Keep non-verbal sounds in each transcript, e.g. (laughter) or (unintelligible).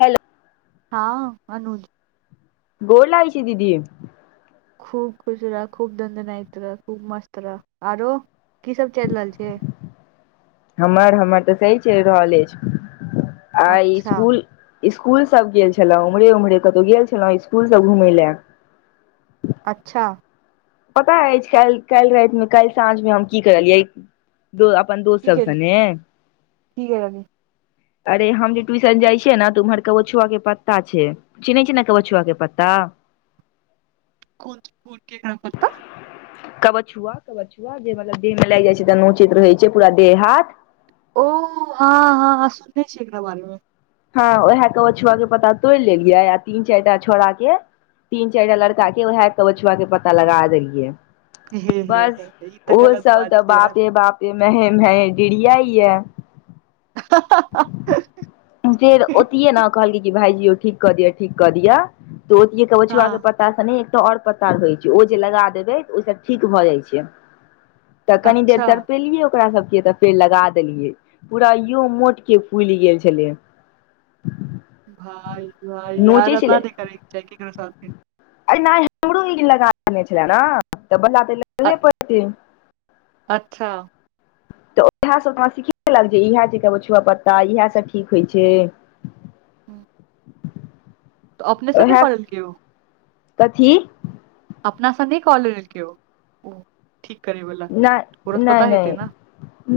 Hello हँ अनुज। गोल लगै छी दीदी। खूब खुश रह खूब दनदनायक रह खूब मस्त रह आरो की सब चलि रहल छैय? हमर हमर तऽ सही चलि रहल अछि आइ अच्छा स्कूल स्कूल सब गेल छलो म्हरे उम्हरे कतहु गेल छलहौ स्कूल सब घूमय ले। अच्छा। पता अछि काइल काइल रातिमे काल्हि साँझमे हम की करलियै दो अपन दोस्त की सब गेल संगे की गेल अभी अरे हम जे ट्यूशन जाइ छियै ने तऽ उम्हर के कवछुआके पत्ता छैय। चिनहय छि ना कवछुआ के पता? (unintelligible) कबछुआ कबछुआ जे देह में लागि जाइ छैय तऽ नोचेय रहै छैय पूरा देह हाथ। ओ हँ हँ सुननेे छियै एकरा बार मे। हँ उएह कवछुआ के पता तोड़ि लेलियै आ तीन चारि टा छोरा के तीन चारि टा लड़काके उएह त कवछुआ के पता लगा देलियै। हे हे हे बस ई तऽ गलत बात छैय यार। म्हे मेहे डिढ़ियाई या। हँ हँ हँ फेर ओते ने कहल कि भायईजी ओ ठीक कऽ दि ठीक कऽ दिय तऽ ओतेही के कवछुआके हँ पता पत्ता से नहि एकटा और पत्ता होइ छैय ओ जे लगा देबै ओहि सब ठीक भऽ जाइ छैय। तऽ कनी देर अच्छा तरपेलियै ओकरा सबके तऽ फेर लगा देलियै पूरा यो मोट की फुईल गेल छलै। भाय भइ यार नोचै यना नै करै जाके ककरो साथ। अ नहि हमरो ई लगा देेने छलए ने तऽ बदला तऽ लगे पड़तै। अच्छा तऽ ओहै सब तऽ हमरा सिखेलक जे इएह छै कहबछुआ पत्ता इहैसभ ठीक होइ छै। (inaudible) तऽ अपने सऽ नय क लेलकै उ कथि अपनासँ नय कऽ लेलकै उ उ ठीक करै वला ओकरो तऽ पता हेतै नऽ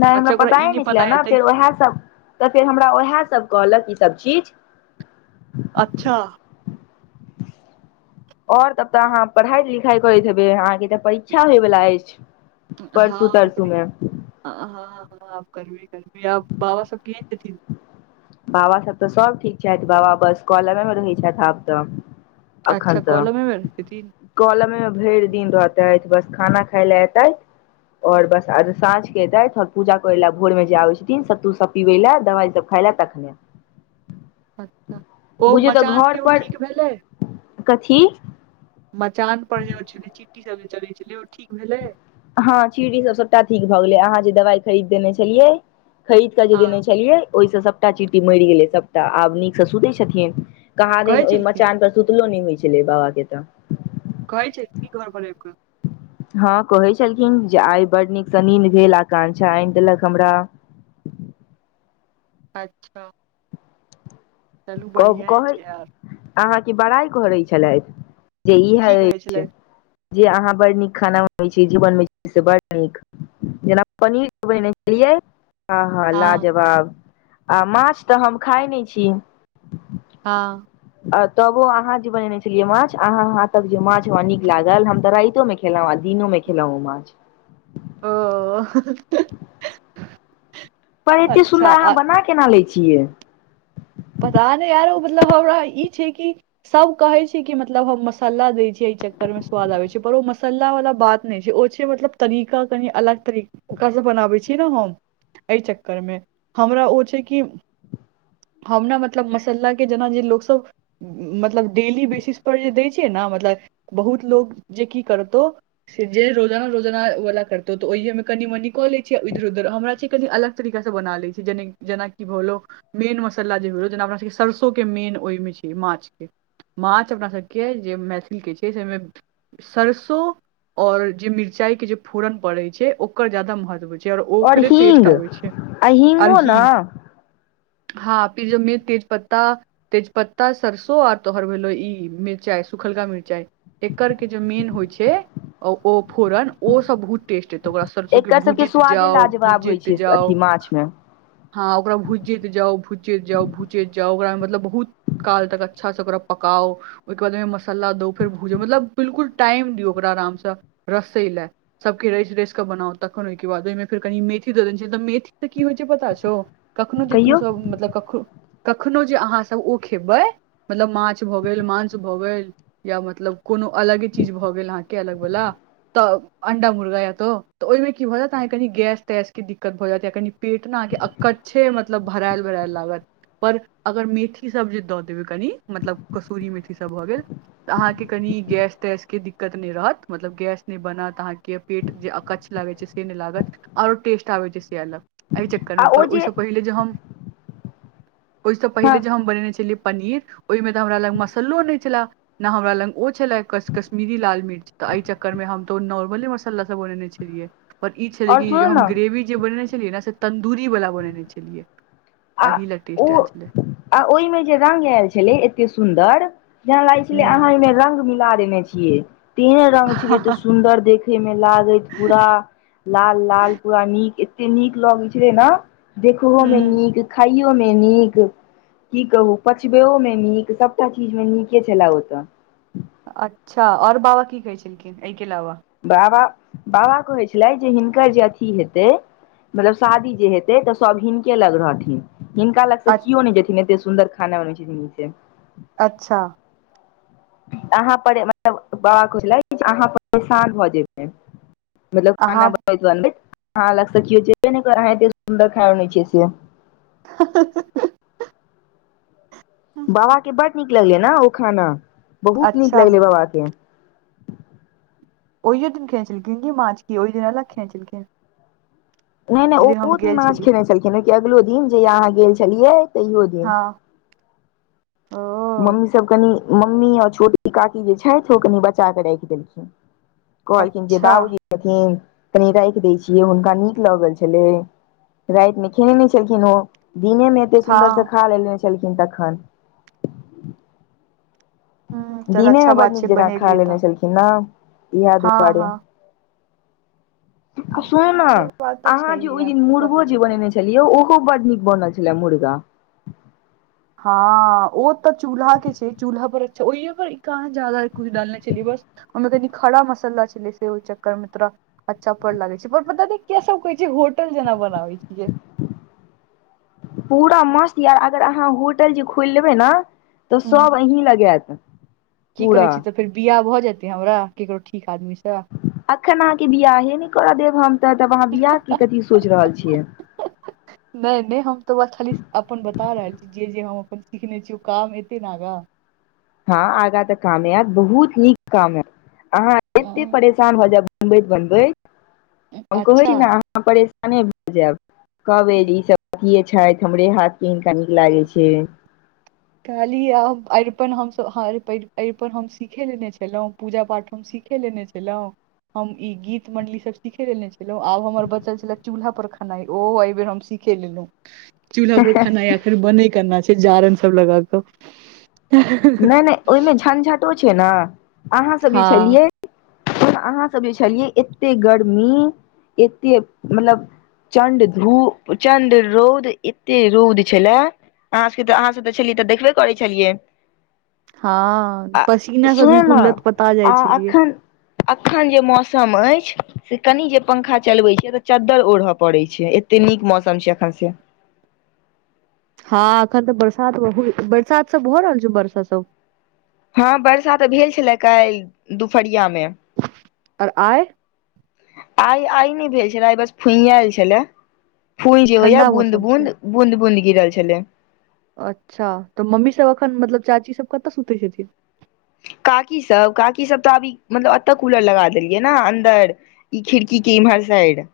नय हमरा पताए नय छलै नऽ फेर ओहैसभ तऽ फेर हमरा ओहैसभ कहलक ईसभ चीज अच्छऽ आओर तब तऽ अहाँ पढ़ाई लिखाई करैत हेबै अहाँकेँ तऽ परीक्षा होय वला अछि। हँ परसू तरसू मे। हँ हँ आब करबे करबै आ बाबा सब (unintelligible) देथिन बाबा सभ तऽ सभ ठीक छैथ बाबा बस कलमे मे रहै छैथ आब तऽ। अच्छा अखन तऽ कॉलमे मे छथिन कलमे मे भइर दिन रहतैथ बस खाना खाय लऽ एतैथ आओर बस आर साँझ कऽ एतैथ (unintelligible) पूजा करैय लऽ भोरमे जे आबै छथिन सत्तू सभ पिबै लए दबाइ सभ खाय लऽ तखने। अच्छऽ ओ मचानके ओ ठीक भेलै। कथि मचान पर जे ओ छलै चिट्टी सब जे चलै छलै ओ ठीक भेलै। हँ चिटी सब सबटा ठीक भऽ गेलै अहाँ जे दवाई खरीद देने छलियै खरीद कऽ जे हँ देने छलियै ओहिसँ सभटा चिट्टी मइर गेलै सभटा आब नीकसँ सुतै छथिन। कहा दिन कहै ओय छलखिन मचान पर सुतलो नय होइ छलै बाबा केँ तऽ। कहै छै की घर पर आईब कऽ। हँ कहै छलखिन जे आइ बड़ नीकसँ नीन भेल आकांक्षा आइन देलक हमरा। अच्छऽ कब कहै छै यार अहाँकेँ बड़ाइ करै छलैथ जे ई की हैय कहै अछि छलथि जे अहाँ बड़ नीक खाना बनबैय छी जे बनबैय छी से बड़ नीक जेना पनीर खुऐने छलियै। आहा हँ लाजवाब आ माछ तऽ हम खाय नय छी। हँ तबो अहाँ जे बनेने छलियै माछ अहाँ हाथक जे माछ हमरा नीक लागल हम तऽ रातियो मे खे खेलहुँ आ दिनो मे खेलहुँ माछ। ओऽ (inaudible) पर एते अच्छा सुन्दर आ अहाँ बना केना लै छियै। पता नय आरो मतलब हमरा ई छै की सभ कहै छै कि मतलब हम मसाला दै छियै एहि चक्करमे स्वाद आबै छै पर ओ मसल्ला वला बात नय छै ओ छै मतलब तरीका कनि अलग तरीका ओकरा सँ बनाबै छीयै नऽ हम एय चक्कर मे हमरा ओ छै की हम नऽ मतलब मसल्ला केँ जेना जे लोक सब मतलब डेली बेसिस पर जे दै छैयै नऽ मतलब बहुत लोक जे की करतहु जे रोजाना रोजाना वला करतौ तऽ ओहिये मऽ कनि मनि कऽ लै छिय इधर उधर हमरा छै कनि अलग तरीका से बना लै छिये जेना कि भऽ गेलौ मेन म साला जे भेलौ जेना अपना सबके सरसो केँ मेन ओय मे छै माछ केँ माछ अपना सभके जे मैथिल केँ छै से ओहिमे सरसो आओर जे मिरचाई केँ जे फोरन पड़े छै ओकर जादा महत्व छै आओर ओकरे हींग टेस्ट आबै छै आ हींगो आओर ने हिंग हॉं (unintelligible) जमी तेज पत्ता तेजपत्ता सरसो आ तोहर भेलो इ मिर्चाय सुखलका मिर्चाय। एकर के जे मेन होइ छैय ओ फोरन ओसभ बहुत टेस्ट तऽ ओकरा सरसो के एकर सबके भुजैत स्वादे जाउ लाजवाब होइ भुजैत छै जाउ अथी माछ मे हँ ओकरा भुजैत जाउ, भुजैत जाउ, भुजैत जाउ ओकरा मतलब बहुत काल तक अच्छा से ओकरा पकाव ओहिके बाद ओ मसाला दू फेर भूजू मतलब बिलकुल टाइम दियो ओकरा आराम से रस्सै लेय। सबके रैस रैस कऽ बनाउ तखन ओइ के बाद ओइ मे फेर कनि मेथी दऽ दने छैय मेथी से की होइ छैय से पता छौ? कखनो जे तू कहियौ सब कख कखनो जे अहाँ सब ओ खेबै मतलब माछ भऽ गेल मांस भऽ गेल। या मतलब कोनो अलगे चीज भऽ गेल अहाँ के अलग बला। तऽ अंडा मुर्गा या तऽ ओइ मे की भऽ जायत अहाँ के कनि गैस तैस के दिक्कत भऽ जायत या कनि पेट ना अहाँ के अकच्छे मतलब भरायल भरायल लागत। पर अगर मेथी सब जे दऽ देबय कनि मतलब कस्तूरी मेथी सब भऽ गेल। तऽ अहाँ के कनि गैस तैस के दिक्कत नै रहत मतलब गैस नै बनत अहाँ के। पेट जे अकच्छ लागे छैय से नै लागत आओर टेस्टजे आबय छैय से अलग। अइ आ चक्करमे ओ पर जे ओइ से पहिले जे हम ओइ से हँ पहिले जे हम बनेने छलियै पनीर ओइमे तऽ हमरा लग मसालो नै छला। नऽ हमरा लग ओ छैला क-कश्मीरी लाल मिर्च तऽ अइ चक्कर मे हम तऽ ओ नॉर्मले मसाला से बनेने छेलियै। पर इऽ छैय आओर कि सुनू जे हम ने ग्रेवी जे बनेने छेलिये ने से तन्दूरी बला बनेने छेलियै। आ ओ ओइ मे जे रंग आयल छैलय ऐते सुन्दर जेना लागे छैलय अहाँ हूँ एमें रंग मिला देने छियै तेहन रंग छैलय ऐते सुन्दर देखय दे मे लागैत पूरा लाल लाल पूरा निक ऐते निक लगै छेलै नऽ। देखहो मे हूँ निक खायो मे निक। कि कहू पचबैमे निक सबटा चीज मे निके छैला ओ तऽ। अच्छा आओर बाबा कि कहे छेलखिन अइ के अलाबा? बाबा बाबा कहय छैला जे हिनकर जे अथी हेतै मतलब शादी जे हेतय तऽ सब हिनके लग रहथिन। हिनका लग से अ कियो नइ जेथिन ऐते सुन्दर खाना बनबै छेथिन इ से। अच्छा अहाँ पर मतलब बाबा कुहले छलै अहाँ परेशान भऽ जेतै। मतलब खाना अहाँ बनबे दुआरे आहाँ लग से कियो जेबे नै करत आहाँ ऐते सुन्दर खाना बनबै छियै से जे। हाँ हाँ हाँ बाबाके बड़ निक लगले नैे ओ खाना बहुत निक अच्छा लगले बाबा के। ओइयो दिन खेने छेलखिन की माछं कि ओइ दिन अलग खेने छेलखिन। नै नै ओ दिन माछं छलियै खेने छलखिन कि अगलो दिन जेहिया अहाँ गेल छेलियै। हँ ओ। मम्मी सब कनि मम्मी अऽ छोटकी काकी जे छैथ ओ कनि बचा के रैख देलखिन। कहलखिन जे अच्छा बाबूजी खेथिन कनि रैख दै छिये हुनका निक लगल छेले। राइत मे खेने नै छेलखिन ओ दिने मे ऐते सुन्दर से हँ खा लेने छेलखिन तखन। ह चल दिने मे अच्छा बड़ बात निक छै जेना खा बनेलियै तऽ लेने छेलखिन नऽ येह हँ दुआरे। हँ आ सुनू नऽ से बात तऽ अहाँ जे छैहे ओइ आब दिन की कऽ मुर्गो सकै जे छी बनेने छली खेलियो ओहो बड निक बनल छेला मुर्गा। हाँ ओ तऽ चूल्हां के छैय चूल्हां पर अच्छा ओइ पर इ। कहाँ ज्यदा कुछ डालने छेलियै बस ओइ मे कनि खाड़ा मसला छेलै से ओइ चक्कर मे तोरा अच्छा पर लागे छैय पर पता नै के सब कहे छैय होटल जेना बनाबे छिये (inaudible) पुरा मस्त या अगर अहाँ होटल जे खोइल लेबे ना तऽ सब अहीं लग ऐत कि कहे छी तऽ फेर बिया भऽ जेते हमरा केकरो ठीक आदमी सऽ अखन अहाँ के बियाहे नै करऽ देब हम तैं अहाँ बिया के कथी सोच रहल छिये नै नय हम तऽ बस खाली अपन बता रहल छी जे जे हम अपन सिखने छी ओ काम ऐते नै आगा हाँ आगा तऽ काम ऐत बहुत नीक काम ऐत अहाँ ऐते परेशान भऽ जेब बनबैत बनबैत हम कहै अच्छा छी न अहाँ परे अने भऽ जाब कहबै जे ई सब अथिये छैथ हमरे हाथ कऽ हीनका लागै छै कहलीए अब अरिपन हम सभ अरिपन हम सीखे लेने छलहुँ पूजा पाठ हम सीखे लेने छलहुँ (unintelligible) हम ई गीत मंडली सब सीखे लेने छलों आब हमर बचल छले चूल्हा पर खेनाई ओ एहि बेर हम सीखे लेलु (inaudible) चूल्हा पर खनाए आखिर बनय केना छै जारन सब लगाकऽ नइ नइ ओइ मे झंझटो छै ने अहाँ सब जे हँ छलियै ओहिमे अहाँ सब जे छलियै एते गर्मी एते मतलब चण्ड धू चण्ड रौद ऐेते रौद छले अहाँ सब त अहाँ सब तऽ छलै तऽ देखबै करै छलियै हाँ आ पसीना स सुनू बिलकुल लत पता जाइ छलियै अखन जे मौसम ऐछ से कनि जे पंखा चलबैत छिय तऽ चद्दर ओढ़य पड़ै छै अते नीक मौसम छै एखन से हँ एखन तऽ बरसात बहु बरसात सब भ रहल छै बर्षा सब हँ वर्षा तऽ भेल छलाह काइल दुपहरिया मे (inaudible) ओर आय आइ आइ नइ भेल छले आइ बस फुनिएल छले फूही जे होइया ठंडा बूँद मौसम छै बूँद बूँद बूँद गिरल छलै अच्छा तऽ मम्मी सभ एखन मतलब चाची सब कतऽ सुतै छथिन काकी सब काकी सब तऽ आबी मतलब एतऽ कूलर लगा देलियै न अन्दर ई खिड़की के इम्हर साइड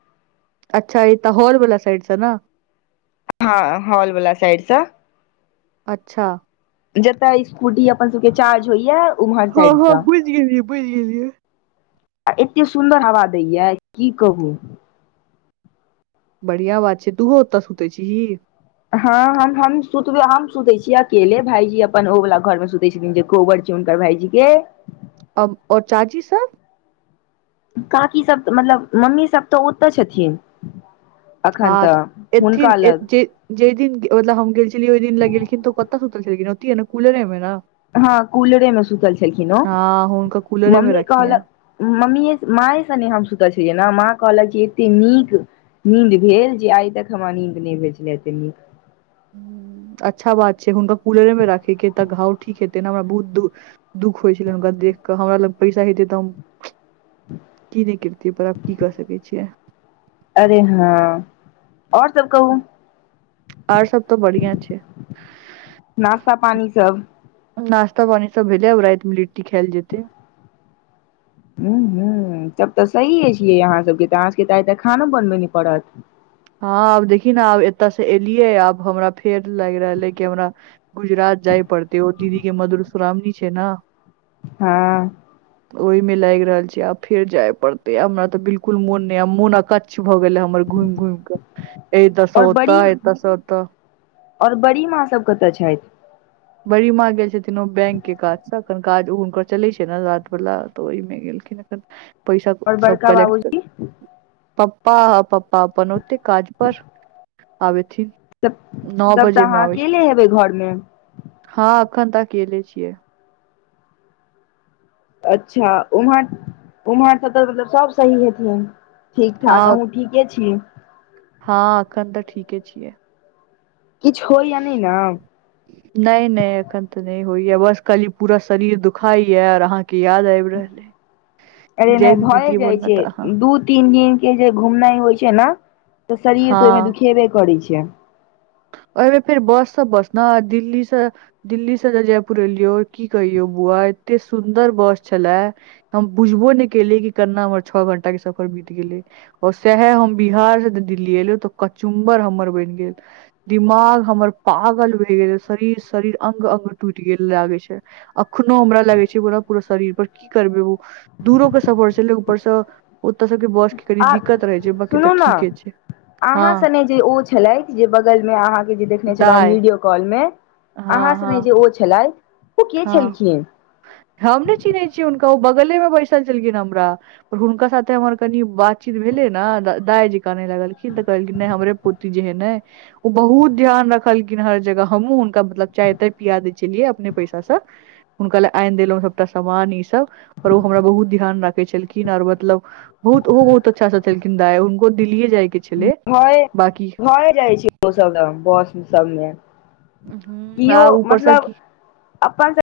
अच्छा ऐत हॉल वाला साइड सँ न हाँ हॉलवला साइड सँ अच्छा जतऽ स्कूटी अपन सबके चार्ज होइया उम्हर हँ साइड हँ सँ बुझि गेलियै बुझि गेलियै आ एतेे सुन्दर हवा दैये की कहू बढ़िआ बात छै तूहो ओतऽ सुतै छी ही हँ हम सुतब हम सुते छीयै अकेले भाईजी अपन ओ वला घर मे सुते छथिन कोहबर छैन हुनकर भाइजी के तब ओ चाची सब काकी सब त मतलब मम्मी सब तऽ ओतऽ छथिन अखन तऽ हुनका लग जेइ दिन मतलब हम गेल छलियै ओइ दिन लग गेलखिन तऽ कतऽ सुतल छलखिन ओती हे न कूलरे मे ने हँ कूलरे मे सुतल छलखिन ओ हँ हुनका कूलरे मे मम्मी कहल रखियै मम्मी माँए सने हम सुतऽ छलियै ने माँ कहलक एते नीक नींन्द भेल जे आइ तक हमरा नीन्द नहि भेल छलै एते नीक अच्छा बात छै। हुनका कूलरे मे राखै के तऽ घाव ठीक हेतै ने हमरा बहुत दूर दुःख। होइ छलैनि हुनका देख कऽ हमरा लग पैसा हेतै तऽ हम की नहि कैरती पर आब की क सकै छियै। अरे हँ। आओ सभ कहू और सभ तो बढ़िया छै नाश्ता पानी सभ नास्ता पानी सभ भेलै आब राति मे लिट्टी खायल जेतै ह ह तब तऽ सही छियै अहाँ सभ के तऽ अहाँ सभ के तऽ आइ तऽ खानो बनबय नहि पड़त। हँ आब देखि न आब एतऽ से एलियै आब हमरा फेर लाग रहलै कि हमरा गुजरात जाय पड़ते ओ दीदी के मधुश्रामणी छै। ने हँ ओहि मे लागि रहल छै। आब फेर जाय पड़ते हमरा तऽ बिलकुल मोन नहि मोन अकच अछ भऽ गेले हमर घुमि घुमि कऽ ए एतऽसँ और ओतऽ बड़ी एतयस ओतऽ और बड़ी माँ सभ कतऽ छथिन बड़ीमाँ गेल छथिन ओ बैंक के काज से एखन काज हुनकर चलै छै। ने राति वला तऽ ओहिमे गेलखिन। पैसा और सभ बड़का कलेक्ट बाबूजी पप्पा पप्पा पन ओते काज पर आब आथिन। त तब तऽ अहाँ अकेले हेबै घोर में हँ एखन तक अकेले छियै। अच्छा उम्हर ओम्हर त तऽ मतलब सभ सही हेथिन। ठीक हँ ठाक अहू ठीके छी। हँ अखन तऽ ठीके छियै। किछ होइया नै न नहि न अखन तऽ नहि होइया बस खाली पूरा शरीर दुखाई या और अहा के याद आबि रहल। (inaudible) अरे नहि भए जाइ बोलना छै। तऽ अहाँ दू तीन दिन के जे घुमनाइ होइ छै। ने। तऽ शरीर तऽ ओहि में दुखेबे करै छै। एहि मे फेर बससँ बसना दिल्लीसँ दिल्ली से जे जयपुर एलियो की कहियौ बुआ एते सुंन्दर बस छलेया हम बुझबो नहि केलियै कि केना हमर छः घंटा के सफर बीत गेलै ओ सएह हम बिहार से त दिल्ली एलहु तऽ कचुम्बर हमर बनि गेल दिमाग हमर पागल भहि गेल शरीर शरीर अंग अंग टूटि गेल लागे छै। अखनो हमरा लगै छै। पूरा पूरा शरीर पर की करबै ओ दूरो के सफर छलै ऊपरसँ ओतऽ सभ के बस किकरिये आ दिक्कत रहै छै। बकी तऽ सुनू ने ठीके छै। हँ अहाँ सने ओ छलै जे बगल में अहाँ देखने छलहुँ दाय वीडियो कॉल में अहाँ हँ हँ सने जे ओ छलै। हँ हम ने चिन्है छीयै हुनका ओ बगले में बैसल छलखिन हमरा पर हुनका साथे हमर कनि बातचीत भेलै ने दाइ जे कानय लागलखिन तऽ कहलखिन नहि हमरे पोति जे हे ऐ ओ बहुत ध्यान रखलखिन हर जगह हमहुँ हुनका मतलब चाय ताय पिया दे छलियै अपने पै सा हुनका लए आनि देलहुं सबटा सामान ई सभ पर ओ हमरा बहुत ध्यान राखै छलखिन आर मतलब बहुत ओहो बहुत अच्छा सोचलखिन दाइ उनको दिल्लीए जायके घए घरे जाइ छी ओ सब बस सबले हम्म, किओ आ ऊपर सँ मतलब की अपन सब